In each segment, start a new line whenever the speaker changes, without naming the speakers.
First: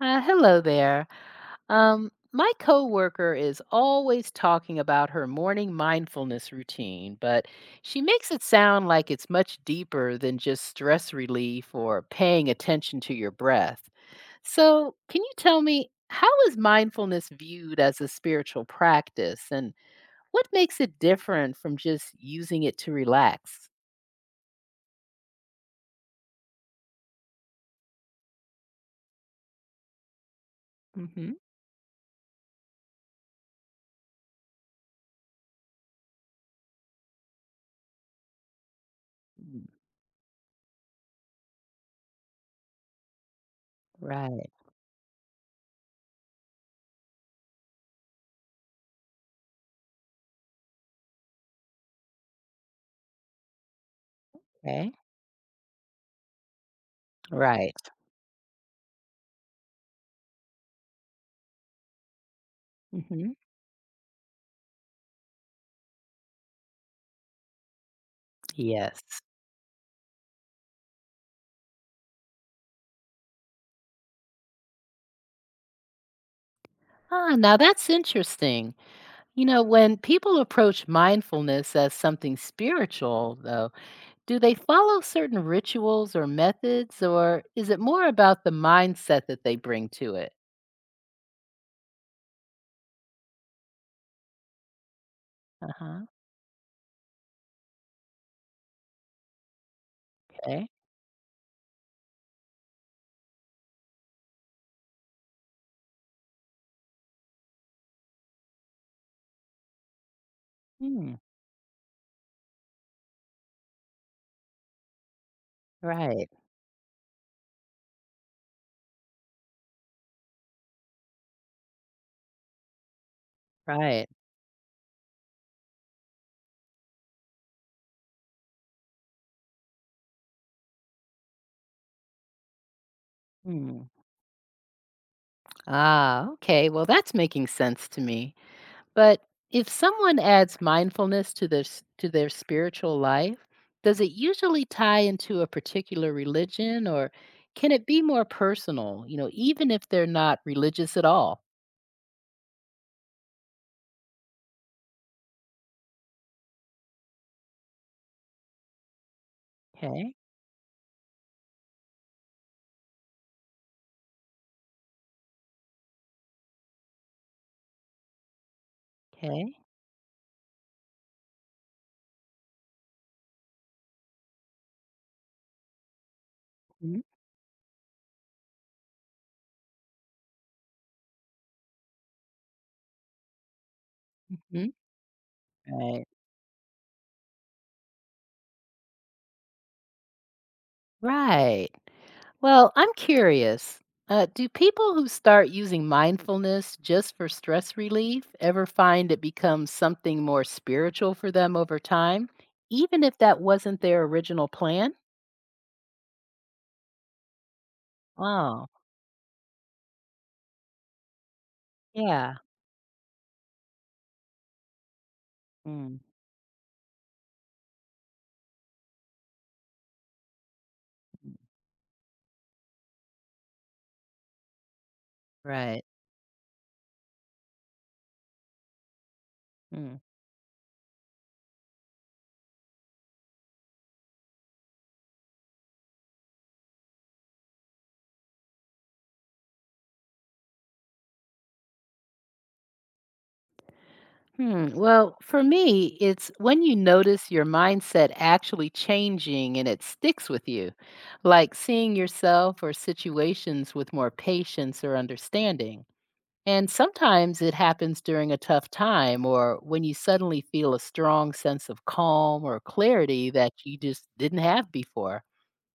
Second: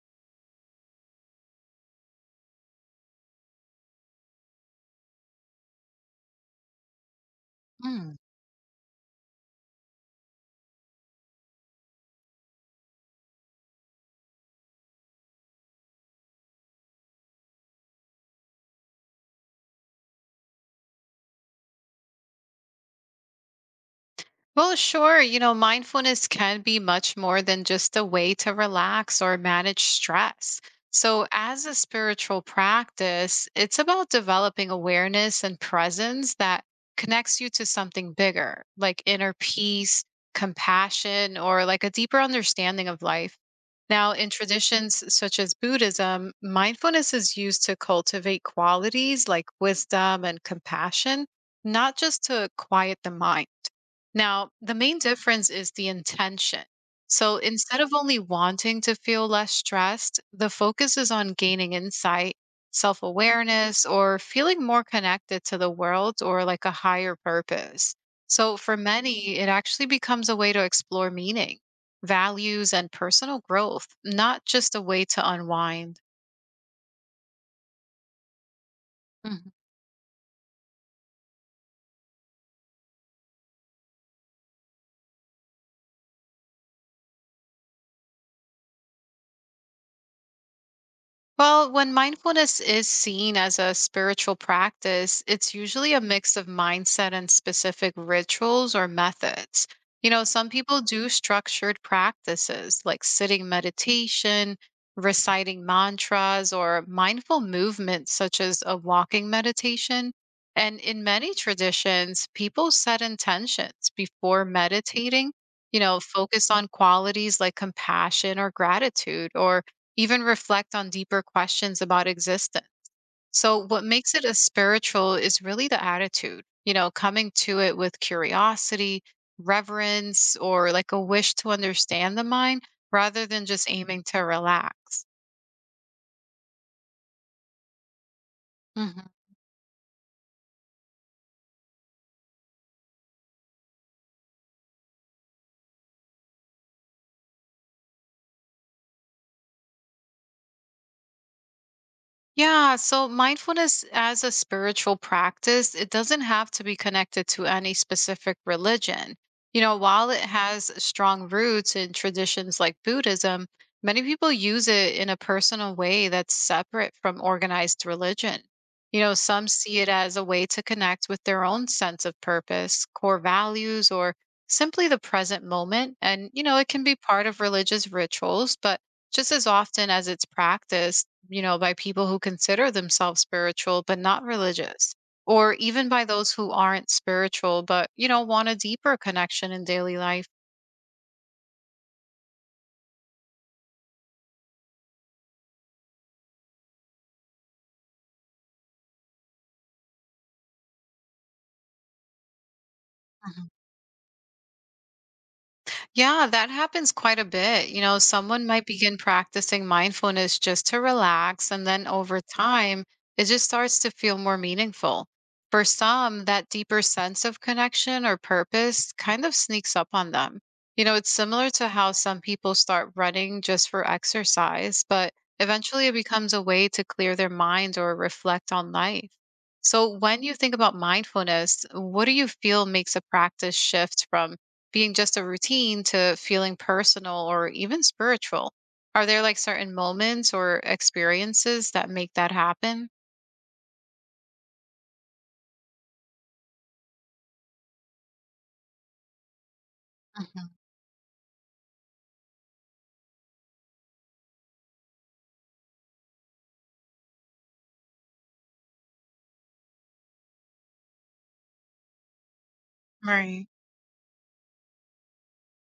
Hello there. My coworker is always talking about her morning mindfulness routine, but she
Mm.
makes it sound like it's much deeper than just stress relief or paying attention to your breath. So, can you tell me how is mindfulness viewed as a spiritual practice and what makes it different from just using it to relax?
Well, sure. Mindfulness can be much more than just a way to relax or manage stress. So,
Hmm.
as a spiritual practice, it's about developing awareness and presence that connects you to something bigger, like inner
Mm.
peace, compassion, or like a deeper understanding of life. Now, in
Right.
traditions such as Buddhism, mindfulness is used to cultivate qualities like wisdom and compassion, not just to quiet the mind. Now, the
Okay.
main difference is the intention. So
Right.
instead of only wanting to feel less stressed, the focus is on gaining insight, self
Hmm.
awareness, or feeling more connected to the world or like a higher purpose. So for
Yes.
many, it actually becomes a way to explore meaning, values, and personal growth, not just a way to unwind.
Ah, now that's interesting. When people approach mindfulness as something spiritual, though, do they follow certain rituals or methods, or is it more about the mindset that they bring to it?
Well, when mindfulness is seen as a spiritual practice, it's
Uh
usually a
huh.
mix of mindset and specific rituals or methods. Some
Okay.
people do structured practices like sitting meditation, reciting mantras, or mindful movements such as a walking meditation. And in
Hmm.
many traditions, people set intentions before meditating,
Right.
focus on qualities like compassion or gratitude, or even reflect on deeper questions about existence. So, what
Right.
makes it a spiritual is really the attitude, coming to it with curiosity, reverence, or like a wish to understand the mind rather than just
Hmm.
aiming to relax.
Ah, okay. Well, that's making sense to me.
Mm-hmm.
But if someone adds mindfulness to their to their spiritual life, does it usually tie into a particular religion or can it be more personal, even if they're not religious at all?
Yeah, so mindfulness as a spiritual practice, it doesn't have to be connected to any specific religion. While
Okay.
it has strong roots in traditions like Buddhism, many people use it in a personal way that's separate from organized religion. Some
Okay.
see it as a way to connect with their own sense of purpose, core values, or simply the present moment. And, it can be part of religious rituals, but just as often as it's practiced, by people who consider themselves spiritual but not
Mm-hmm.
religious, or even by
Right.
those who aren't spiritual but, want a deeper connection in daily life.
Right. Well, I'm curious. Do people who start using mindfulness just for stress relief ever find it becomes something more spiritual for them over time, even if that wasn't their original plan?
Yeah, that happens quite a bit. Someone might
Wow.
begin practicing mindfulness just to relax, and then over
Yeah.
time, it just starts to feel more meaningful. For
Mm.
some, that deeper sense of connection or purpose kind of sneaks up on them. It's similar to how some people start running just for exercise, but
Right.
eventually it becomes a way to clear their mind or reflect on life. So,
Mm.
when you think about mindfulness, what do you feel makes a practice shift from being just a routine to feeling personal or even spiritual? Are there like certain moments or experiences that make that happen?
Hmm. Well, for me, it's when you notice your mindset actually changing and it sticks with
Mhm.
you, like seeing yourself or situations with more patience or understanding. And sometimes it happens during a tough time or when you suddenly feel a strong sense of calm or clarity
Right.
that you just didn't have before.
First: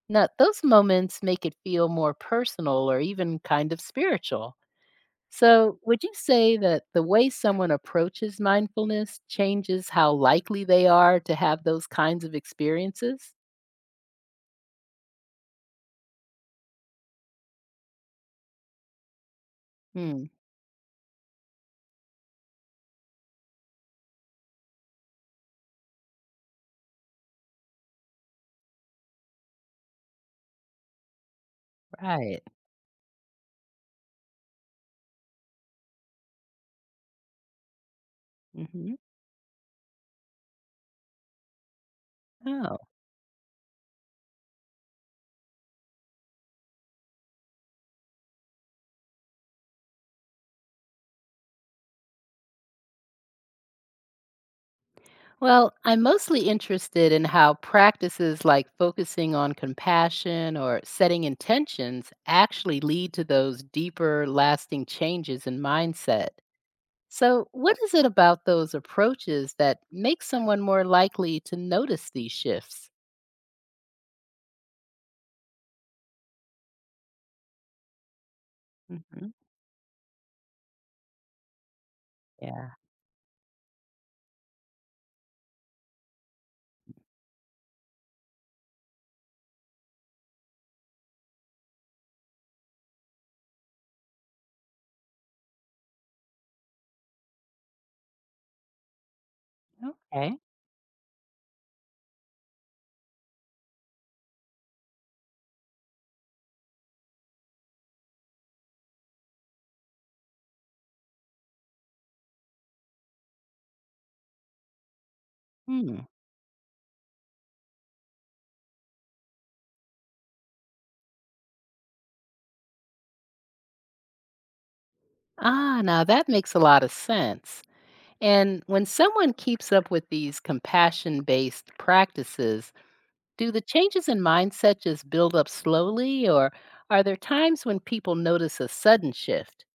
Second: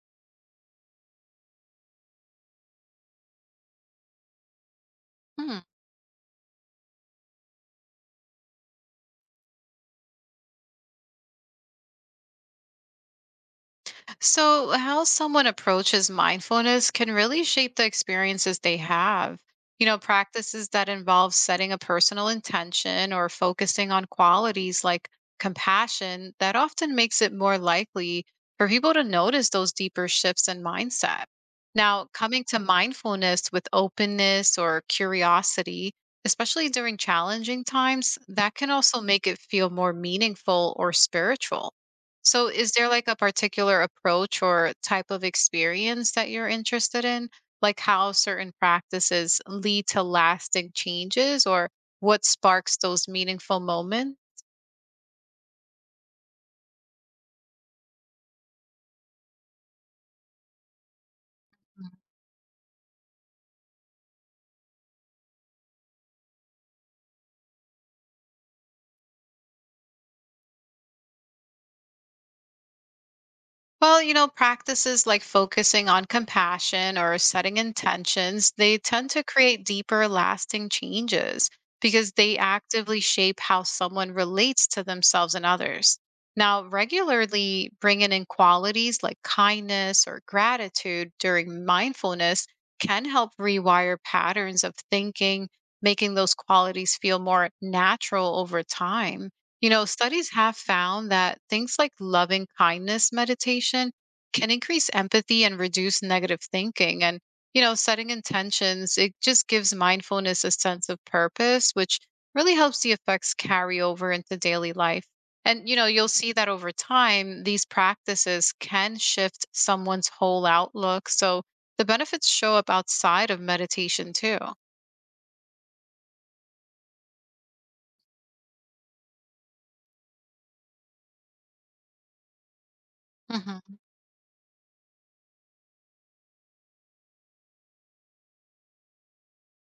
Now, those moments make it feel more personal or even kind of spiritual.
Hmm.
So, would you say that the way someone approaches mindfulness changes how likely they are to have those kinds of experiences?
So, how someone approaches mindfulness can really shape the experiences they have.
Hmm.
Practices that involve setting a personal intention or focusing on qualities like compassion, that often makes it more likely for people to notice those deeper shifts in mindset. Now,
Right.
coming to mindfulness with openness or curiosity, especially during challenging times, that can
Hmm.
also make it feel more meaningful or spiritual. So is
Oh,
there like a particular approach or type of experience that you're interested in? Like how certain practices lead to lasting changes or what sparks those meaningful moments?
well, I'm mostly interested in how practices like focusing on compassion or setting intentions actually lead to those deeper, lasting changes in mindset. So, what is it about those approaches that makes someone more likely to notice these shifts?
Well, practices like focusing on compassion or setting intentions, they tend to
Hmm.
create deeper, lasting changes because they
Yeah.
actively shape how someone relates to themselves and others. Now, regularly bringing in qualities like kindness or gratitude during mindfulness can help rewire patterns of thinking, making those qualities feel more natural over time. Studies
Okay.
have found that things like loving kindness meditation can increase empathy and reduce negative thinking. And, setting intentions, it just gives mindfulness a sense of purpose, which really helps the effects carry over into daily life. And,
Hmm.
you'll see that over time, these practices can shift someone's whole outlook. So the benefits show up outside of meditation too.
Ah, now that makes a lot of sense. And when someone keeps up with these compassion based practices, do the
Mhm.
changes in mindset just build up slowly, or are there times when people notice a sudden shift?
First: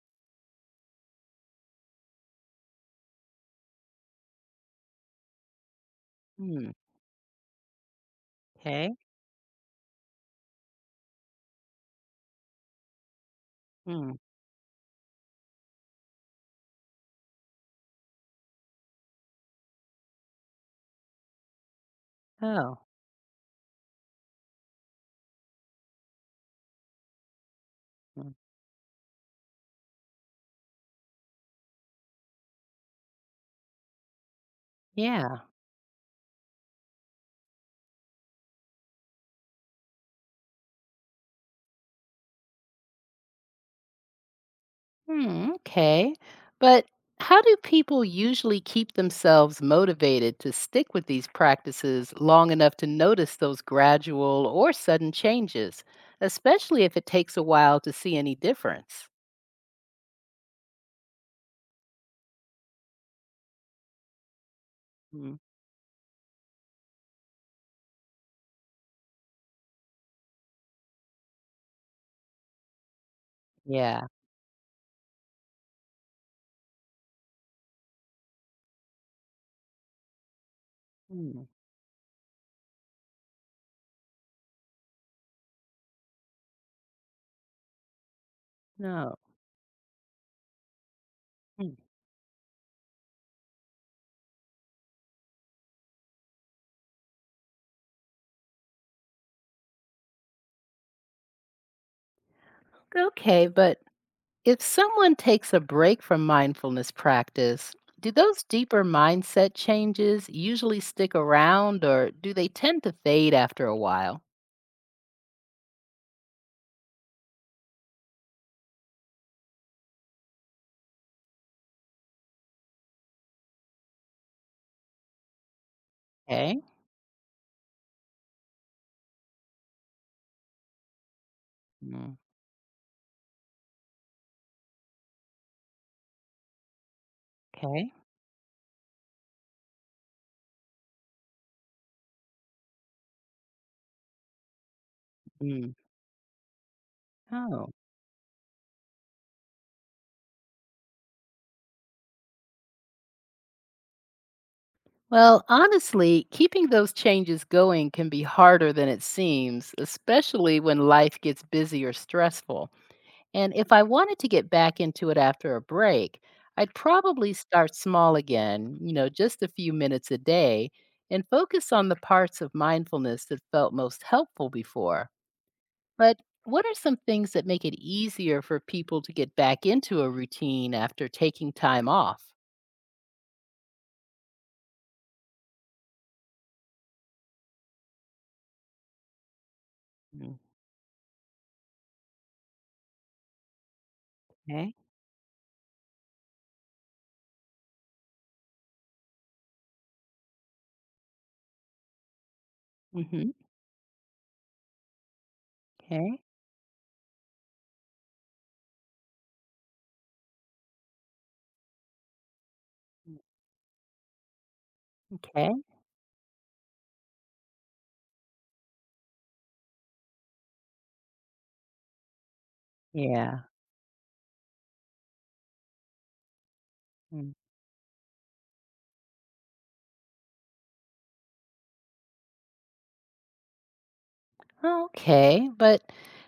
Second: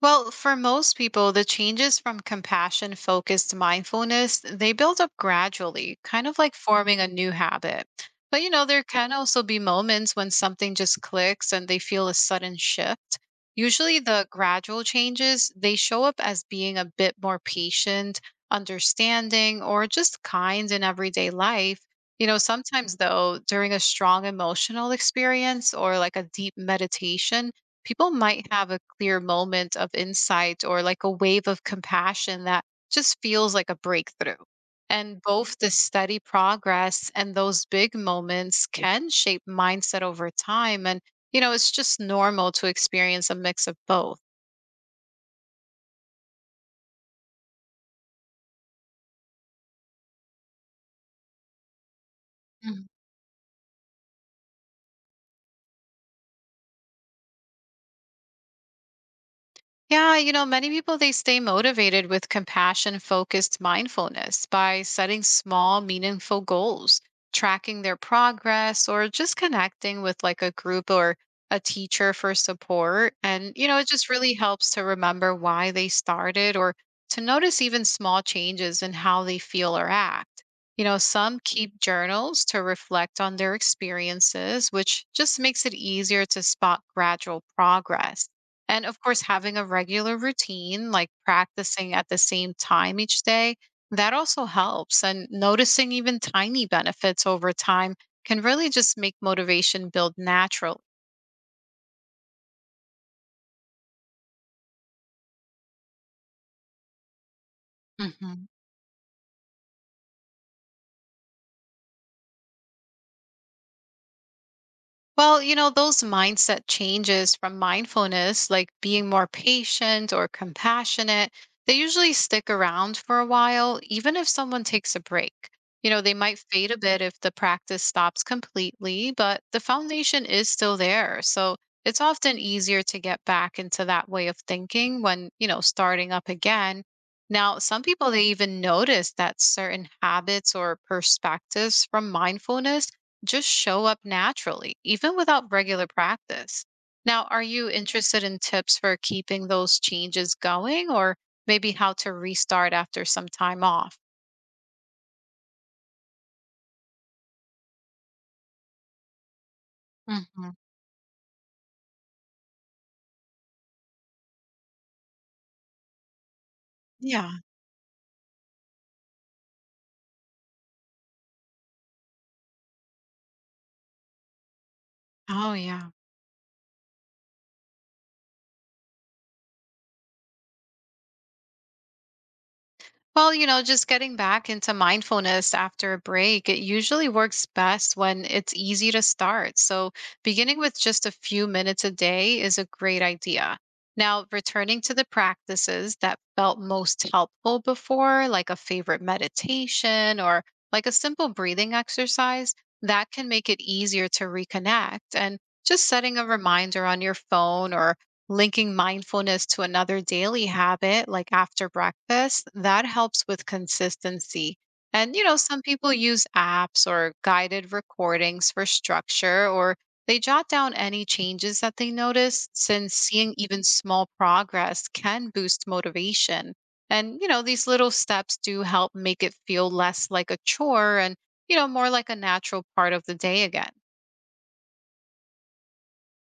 Well, for most people, the changes from compassion focused mindfulness, they build up gradually, kind of like
Hmm.
forming a new habit. But there
Okay.
can also be moments when something just clicks and they feel a sudden shift. Usually
Hmm.
the gradual changes, they show up as being a bit more patient, understanding, or just kind in everyday life.
Oh.
Sometimes though, during a strong emotional experience or like a deep meditation, people
Mm.
might have a clear moment of insight or like a wave of compassion that just feels like a breakthrough. And
Yeah.
both the steady progress and those big moments can shape mindset over time. And, it's just normal to experience a mix of both.
Hmm, okay. But how do people usually keep themselves motivated to stick with these practices long enough to notice those gradual or sudden changes, especially if it takes a while to see any difference?
Yeah, many people they stay motivated with compassion focused mindfulness by setting
Mm.
small, meaningful goals, tracking their progress, or just connecting with like a group or a teacher for support. And, it
Yeah.
just really helps to remember why they started or to notice even small changes in how they feel or act. Some
Hmm.
keep journals to reflect on their experiences, which just makes it easier to spot gradual progress. And of
No.
course, having a regular routine, like
Hmm.
practicing at the same time each day, that also helps. And noticing even tiny benefits over time can really just make motivation build naturally.
Okay, but if someone takes a break from mindfulness practice, do those
Mhm.
deeper mindset changes usually stick around or do they tend to fade after a while?
Well, those mindset changes from mindfulness, like being more patient or compassionate, they usually stick around for a while, even if someone takes a break. They might
Okay.
fade a bit if the practice stops completely, but the foundation is still there. So it's
Mm.
often easier to get back into that way of thinking when, starting up again. Now, some
Okay.
people, they even notice that certain habits or perspectives from mindfulness just show up naturally, even without
Mm.
regular practice. Now, are you
Oh.
interested in tips for keeping those changes going or maybe how to restart after some time off?
Well, honestly, keeping those changes going can be harder than it seems,
Hmm.
especially when life gets busy or stressful. And if I wanted to get back into it after a break, I'd
Yeah.
probably start small again, just a few minutes a day, and focus on the parts of mindfulness that felt most helpful before.
Oh, yeah.
But what are some things that make it easier for people to get back into a routine after taking time off?
Well, just getting back into mindfulness after a break, it usually works best when it's easy to start. So,
Mm.
beginning with just a few minutes a day is a great idea. Now,
Okay.
returning to the practices that felt most helpful before, like a favorite meditation or like a simple breathing exercise, that can
Hmm.
make it easier to reconnect. And just setting
Okay.
a reminder on your phone or linking mindfulness to another daily habit, like after breakfast, that helps with consistency. And,
Okay.
some people use apps or guided recordings for structure, or they jot down any changes that they notice, since seeing
Yeah.
even small progress can boost motivation. And,
Mm.
these little steps do help make it feel less like a chore and, more like a natural part of the day again.
Okay. But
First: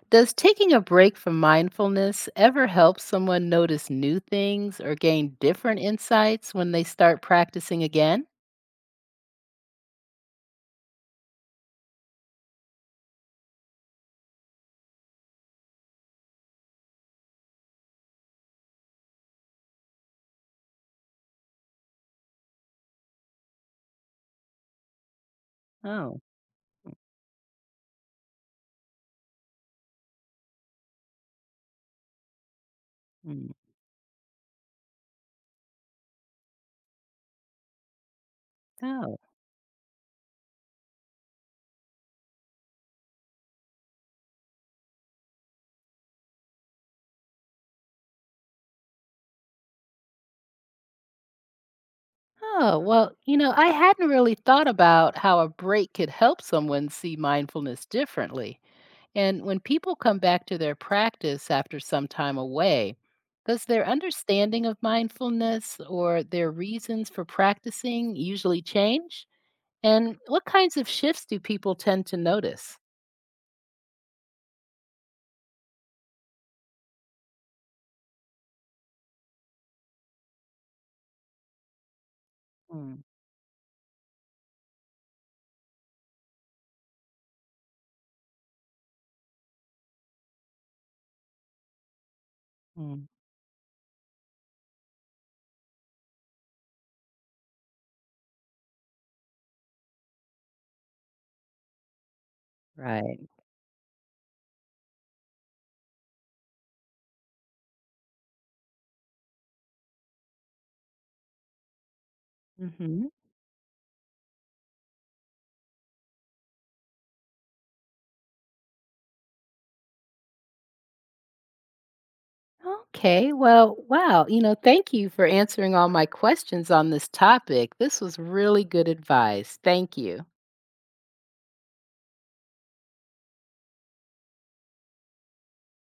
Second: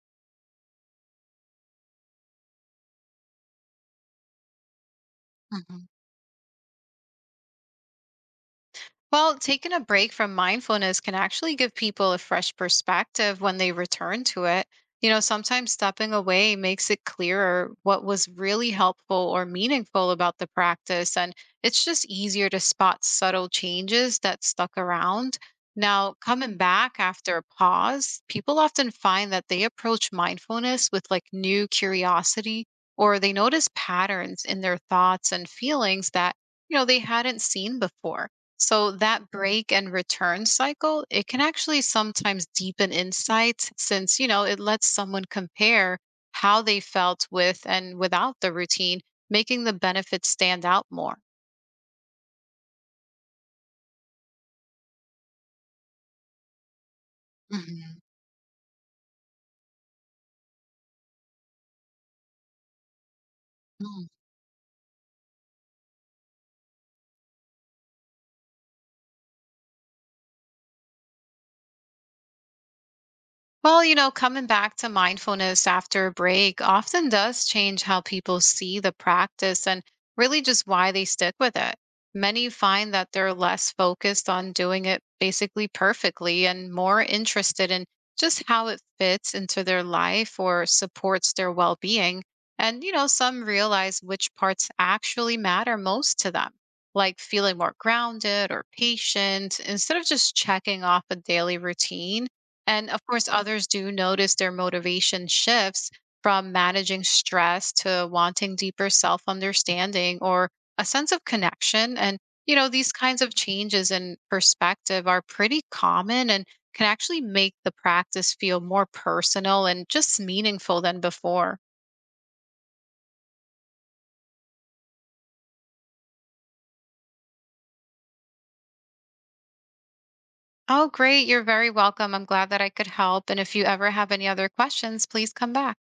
does taking a break from mindfulness ever help someone notice new things or gain different
Mm-hmm.
insights when they start practicing again?
Well, taking a break from mindfulness can actually give people a fresh perspective when they return to it. Sometimes stepping away makes it clearer what was really helpful or meaningful about the practice, and it's just easier to spot subtle changes that stuck around. Now,
Oh.
coming back after a pause, people often find that they approach mindfulness with like new curiosity, or they
Mm.
notice patterns in their thoughts and feelings that, they hadn't seen before. So
Oh.
that break and return cycle, it can actually sometimes deepen insights since, it lets someone compare how they felt with and without the routine, making the benefits stand out more.
Oh, well, I hadn't really thought about how a break could help someone see mindfulness
Mhm.
differently. And when people come back to their practice after some time away, does their understanding of mindfulness or their reasons for practicing usually change? And what kinds of shifts do people tend to notice?
Well, coming back to mindfulness after a break often does change how people see the practice and really just why they stick with it. Many find
Mm.
that they're less focused on doing it basically perfectly and more interested in just how it fits into their life or supports their well being. And,
Mm.
some realize which parts actually matter most to them, like feeling more grounded or patient instead of just checking off a daily routine. And of course,
Right.
others do notice their motivation shifts from managing stress to wanting deeper self understanding or a sense of connection. And, these
Hmm.
kinds of changes in perspective are pretty common and can actually make the practice feel more personal and just meaningful than before.
Okay, well, wow. Thank you for answering all my questions on this topic. This was really good advice. Thank you.
Oh, great. You're very welcome. I'm glad that I could help. And if you ever have any other questions, please come back.